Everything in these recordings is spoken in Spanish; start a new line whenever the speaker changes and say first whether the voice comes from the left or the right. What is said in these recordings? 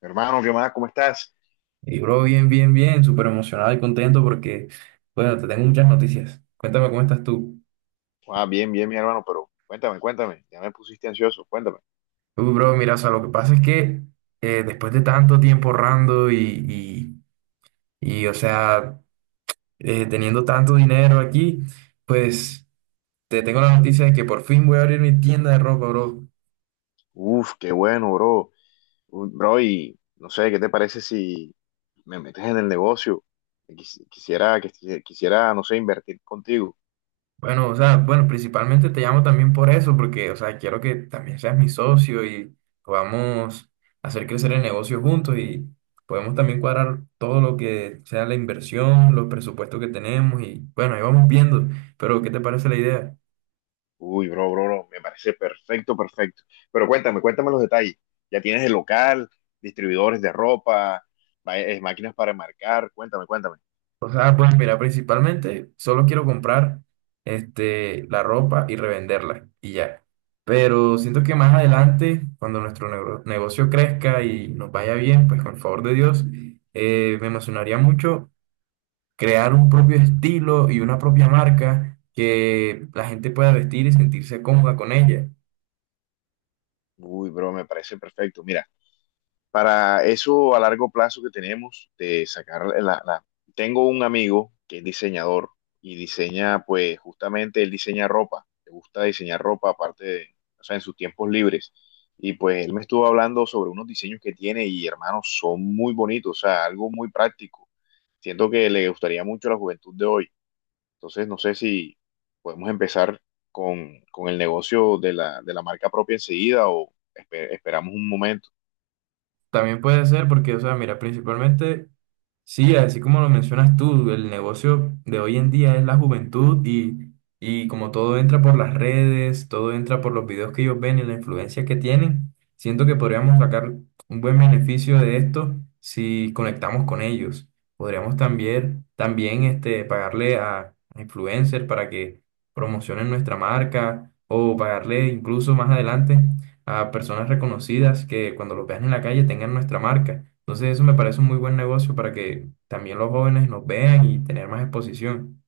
left: Hermano, ¿qué más? ¿Cómo estás?
right: Y bro, bien, bien, bien, súper emocionado y contento porque, bueno, te tengo muchas noticias. Cuéntame cómo estás tú.
left: Ah, bien, bien, mi hermano, pero cuéntame, cuéntame. Ya me pusiste ansioso, cuéntame.
right: Uy, bro, mira, o sea, lo que pasa es que después de tanto tiempo ahorrando o sea, teniendo tanto dinero aquí, pues te tengo la noticia de que por fin voy a abrir mi tienda de ropa, bro.
left: Uf, qué bueno, bro. Bro, y no sé, ¿qué te parece si me metes en el negocio? Quisiera, no sé, invertir contigo.
right: Bueno, o sea, bueno, principalmente te llamo también por eso, porque, o sea, quiero que también seas mi socio y podamos hacer crecer el negocio juntos y podemos también cuadrar todo lo que sea la inversión, los presupuestos que tenemos y, bueno, ahí vamos viendo, pero ¿qué te parece la idea?
left: Uy, bro, bro, bro, me parece perfecto, perfecto. Pero cuéntame, cuéntame los detalles. Ya tienes el local, distribuidores de ropa, máquinas para enmarcar, cuéntame, cuéntame.
right: O sea, pues mira, principalmente solo quiero comprar este, la ropa y revenderla y ya. Pero siento que más adelante, cuando negocio crezca y nos vaya bien, pues con el favor de Dios, me emocionaría mucho crear un propio estilo y una propia marca que la gente pueda vestir y sentirse cómoda con ella.
left: Uy, bro, me parece perfecto. Mira, para eso a largo plazo que tenemos de sacar Tengo un amigo que es diseñador y diseña, pues justamente él diseña ropa, le gusta diseñar ropa aparte de, o sea, en sus tiempos libres. Y pues él me estuvo hablando sobre unos diseños que tiene y hermanos, son muy bonitos, o sea, algo muy práctico. Siento que le gustaría mucho a la juventud de hoy. Entonces, no sé si podemos empezar con el negocio de la marca propia enseguida o esperamos un momento.
right: También puede ser porque, o sea, mira, principalmente, sí, así como lo mencionas tú, el negocio de hoy en día es la juventud y como todo entra por las redes, todo entra por los videos que ellos ven y la influencia que tienen, siento que podríamos sacar un buen beneficio de esto si conectamos con ellos. Podríamos también, también este, pagarle a influencers para que promocionen nuestra marca o pagarle incluso más adelante a personas reconocidas que cuando los vean en la calle tengan nuestra marca. Entonces eso me parece un muy buen negocio para que también los jóvenes nos vean y tener más exposición.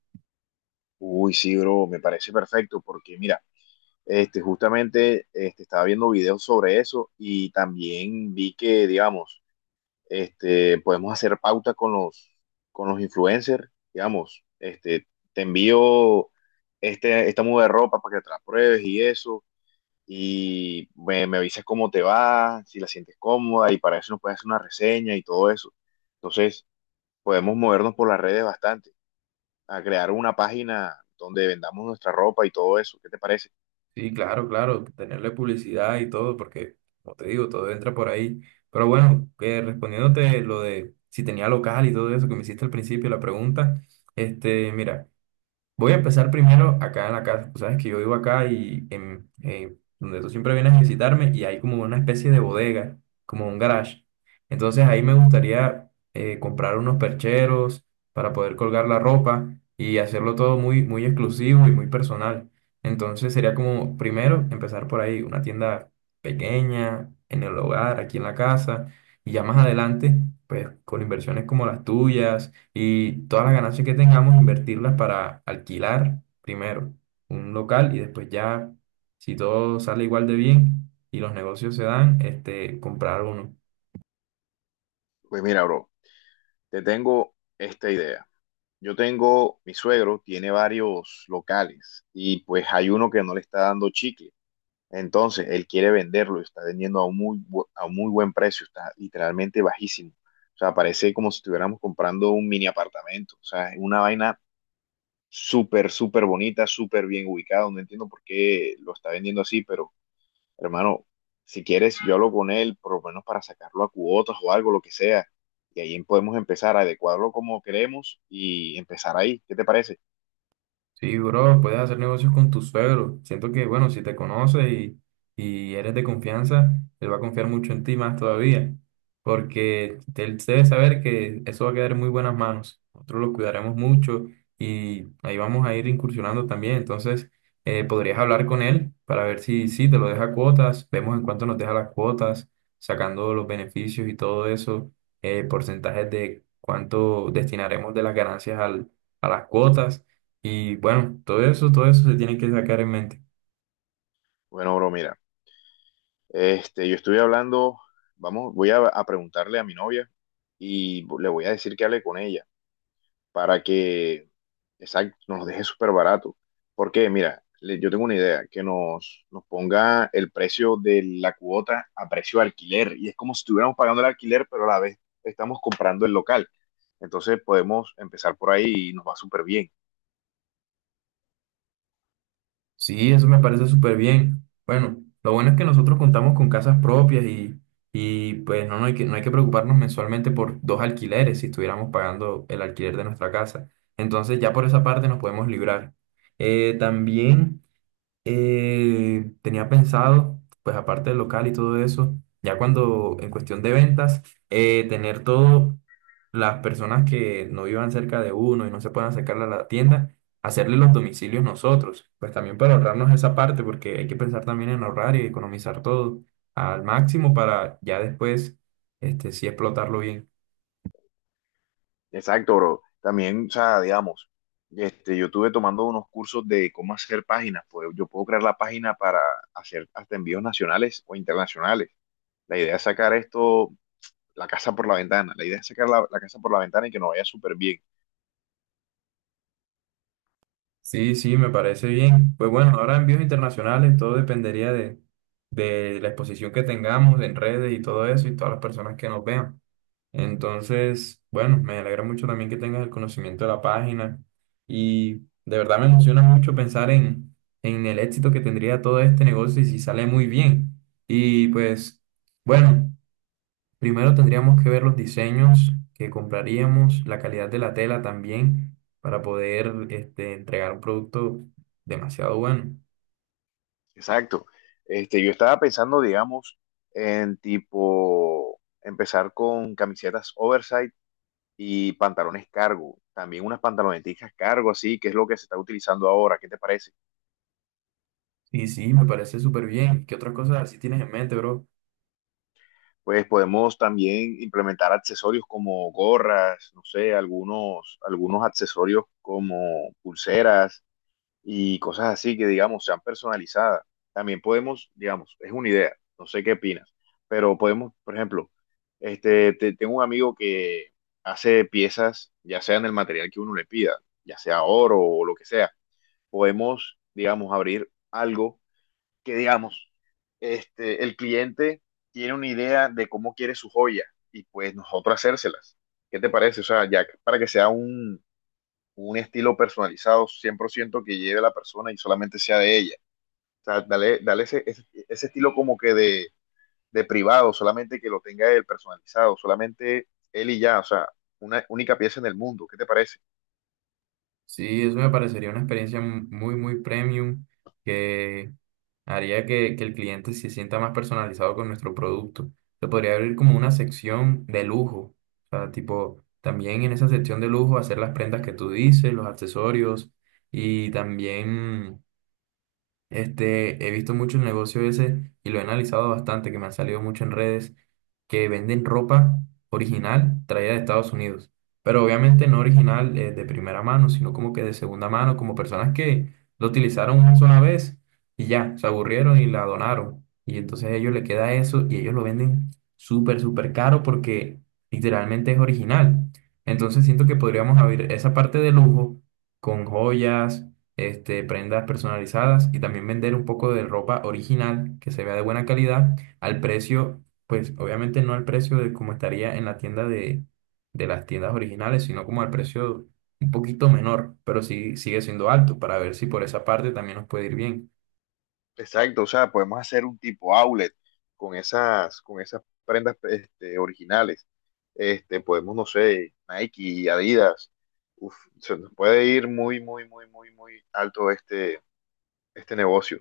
left: Uy, sí, bro, me parece perfecto porque mira, estaba viendo videos sobre eso y también vi que, digamos, podemos hacer pauta con los influencers, digamos, te envío esta muda de ropa para que te la pruebes y eso, y me avisas cómo te va, si la sientes cómoda y para eso nos puedes hacer una reseña y todo eso. Entonces, podemos movernos por las redes bastante a crear una página donde vendamos nuestra ropa y todo eso. ¿Qué te parece?
right: Sí, claro, claro, tenerle publicidad y todo, porque como te digo, todo entra por ahí. Pero bueno, que respondiéndote lo de si tenía local y todo eso que me hiciste al principio, la pregunta, este, mira. Voy a empezar primero acá en la casa. Tú sabes que yo vivo acá y en, donde tú siempre vienes a visitarme y hay como una especie de bodega, como un garage. Entonces ahí me gustaría comprar unos percheros para poder colgar la ropa y hacerlo todo muy, muy exclusivo y muy personal. Entonces sería como primero empezar por ahí, una tienda pequeña, en el hogar, aquí en la casa, y ya más adelante, pues con inversiones como las tuyas y todas las ganancias que tengamos invertirlas para alquilar primero un local y después ya, si todo sale igual de bien y los negocios se dan, este, comprar uno.
left: Pues mira, bro, te tengo esta idea. Mi suegro tiene varios locales y pues hay uno que no le está dando chicle. Entonces, él quiere venderlo y está vendiendo a un muy buen precio, está literalmente bajísimo. O sea, parece como si estuviéramos comprando un mini apartamento. O sea, es una vaina súper, súper bonita, súper bien ubicada. No entiendo por qué lo está vendiendo así, pero hermano, si quieres, yo hablo con él, por lo menos para sacarlo a cuotas o algo, lo que sea. Y ahí podemos empezar a adecuarlo como queremos y empezar ahí. ¿Qué te parece?
right: Sí, bro, puedes hacer negocios con tu suegro. Siento que, bueno, si te conoce y eres de confianza, él va a confiar mucho en ti más todavía, porque él debe saber que eso va a quedar en muy buenas manos. Nosotros lo cuidaremos mucho y ahí vamos a ir incursionando también. Entonces, podrías hablar con él para ver si, si te lo deja cuotas, vemos en cuánto nos deja las cuotas, sacando los beneficios y todo eso, porcentajes de cuánto destinaremos de las ganancias al, a las cuotas. Y bueno, todo eso se tiene que sacar en mente.
left: Bueno, bro, mira, yo estuve hablando, vamos, a preguntarle a mi novia y le voy a decir que hable con ella, para que, exacto, nos los deje súper barato. Porque, mira, yo tengo una idea, que nos ponga el precio de la cuota a precio de alquiler. Y es como si estuviéramos pagando el alquiler, pero a la vez estamos comprando el local. Entonces podemos empezar por ahí y nos va súper bien.
right: Sí, eso me parece súper bien. Bueno, lo bueno es que nosotros contamos con casas propias y pues no, no hay que, no hay que preocuparnos mensualmente por dos alquileres si estuviéramos pagando el alquiler de nuestra casa. Entonces ya por esa parte nos podemos librar. Eh, también... Tenía pensado, pues aparte del local y todo eso, ya cuando en cuestión de ventas, tener todo, las personas que no vivan cerca de uno y no se puedan acercar a la tienda, hacerle los domicilios nosotros, pues también para ahorrarnos esa parte, porque hay que pensar también en ahorrar y economizar todo al máximo para ya después, este, sí explotarlo bien.
left: Exacto, bro. También, o sea, digamos, yo estuve tomando unos cursos de cómo hacer páginas. Pues yo puedo crear la página para hacer hasta envíos nacionales o internacionales. La idea es sacar esto la casa por la ventana. La idea es sacar la casa por la ventana y que nos vaya súper bien.
right: Sí, sí, me parece bien. Pues bueno, ahora envíos internacionales, todo dependería de la exposición que tengamos en redes y todo eso y todas las personas que nos vean. Entonces, bueno, me alegra mucho también que tengas el conocimiento de la página y de verdad me emociona mucho pensar en el éxito que tendría todo este negocio y si sale muy bien. Y pues, bueno. Primero tendríamos que ver los diseños que compraríamos, la calidad de la tela también, para poder este, entregar un producto demasiado bueno.
left: Exacto. Yo estaba pensando, digamos, en tipo empezar con camisetas oversize y pantalones cargo. También unas pantaloneticas cargo, así, que es lo que se está utilizando ahora. ¿Qué te parece?
right: Y sí, me parece súper bien. ¿Qué otras cosas así tienes en mente, bro?
left: Pues podemos también implementar accesorios como gorras, no sé, algunos accesorios como pulseras y cosas así que, digamos, sean personalizadas. También podemos, digamos, es una idea, no sé qué opinas, pero podemos, por ejemplo, tengo un amigo que hace piezas, ya sea en el material que uno le pida, ya sea oro o lo que sea. Podemos, digamos, abrir algo que, digamos, el cliente tiene una idea de cómo quiere su joya y pues nosotros hacérselas. ¿Qué te parece? O sea, ya para que sea un estilo personalizado 100% que lleve a la persona y solamente sea de ella. O sea, dale ese estilo como que de, privado, solamente que lo tenga él personalizado, solamente él y ya, o sea, una única pieza en el mundo. ¿Qué te parece?
right: Sí, eso me parecería una experiencia muy, muy premium que haría que el cliente se sienta más personalizado con nuestro producto. Se podría abrir como una sección de lujo, o sea, tipo, también en esa sección de lujo hacer las prendas que tú dices, los accesorios y también este, he visto mucho el negocio ese y lo he analizado bastante, que me han salido mucho en redes, que venden ropa original traída de Estados Unidos. Pero obviamente no original de primera mano, sino como que de segunda mano, como personas que lo utilizaron una sola vez y ya, se aburrieron y la donaron. Y entonces a ellos les queda eso y ellos lo venden súper, súper caro porque literalmente es original. Entonces siento que podríamos abrir esa parte de lujo con joyas este, prendas personalizadas y también vender un poco de ropa original que se vea de buena calidad al precio, pues obviamente no al precio de como estaría en la tienda de las tiendas originales, sino como al precio un poquito menor, pero sí sigue siendo alto para ver si por esa parte también nos puede ir bien.
left: Exacto, o sea, podemos hacer un tipo outlet con con esas prendas originales. Podemos, no sé, Nike, Adidas. Uf, se nos puede ir muy, muy, muy, muy, muy alto este negocio.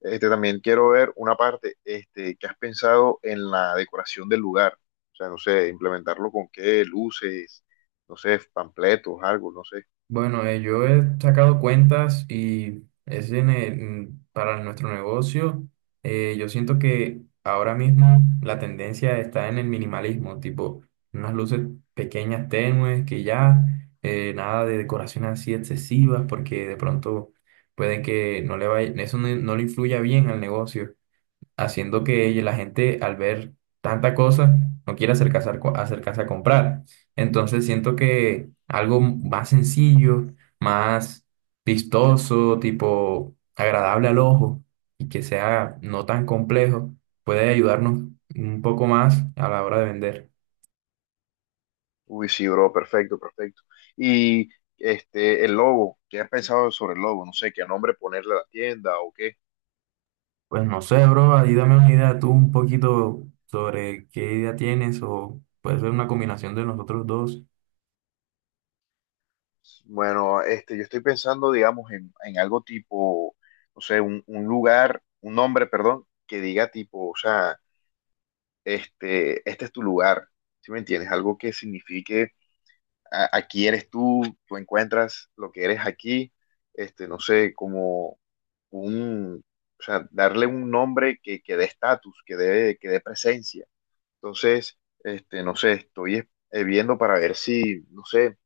left: Este, también quiero ver una parte, este, ¿que has pensado en la decoración del lugar? O sea, no sé, implementarlo con qué, luces, no sé, panfletos, algo, no sé.
right: Bueno, yo he sacado cuentas y para nuestro negocio. Yo siento que ahora mismo la tendencia está en el minimalismo, tipo unas luces pequeñas, tenues, que ya nada de decoraciones así excesivas, porque de pronto puede que no le vaya, eso no, no le influya bien al negocio haciendo que la gente al ver tanta cosa no quiera acercarse a, acercarse a comprar. Entonces siento que algo más sencillo, más vistoso, tipo agradable al ojo y que sea no tan complejo, puede ayudarnos un poco más a la hora de vender.
left: Uy, sí, bro, perfecto, perfecto. Y el logo, ¿qué has pensado sobre el logo? No sé, qué nombre ponerle a la tienda o qué.
right: Pues no sé, bro, ahí dame una idea tú un poquito sobre qué idea tienes o puede ser una combinación de nosotros dos.
left: Bueno, yo estoy pensando, digamos, en algo tipo, no sé, un lugar, un nombre, perdón, que diga tipo, o sea, este es tu lugar, ¿sí me entiendes? Algo que signifique aquí eres tú, tú encuentras lo que eres aquí, no sé, como un, o sea, darle un nombre que dé estatus, que dé presencia. Entonces, no sé, viendo para ver si, no sé,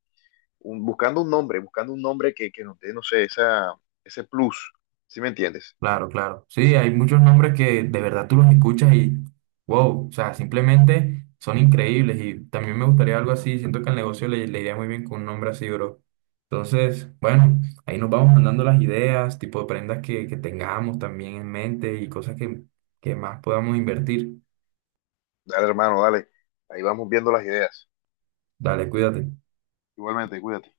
left: buscando un nombre que nos dé, no sé, esa, ese plus, ¿sí me entiendes?
right: Claro, claro. Sí, hay muchos nombres que de verdad tú los escuchas y wow, o sea, simplemente son increíbles y también me gustaría algo así. Siento que al negocio le, le iría muy bien con un nombre así, bro. Entonces, bueno, ahí nos vamos mandando las ideas, tipo de prendas que tengamos también en mente y cosas que más podamos invertir.
left: Dale, hermano, dale, ahí vamos viendo las ideas.
right: Dale, cuídate.
left: Igualmente, cuídate.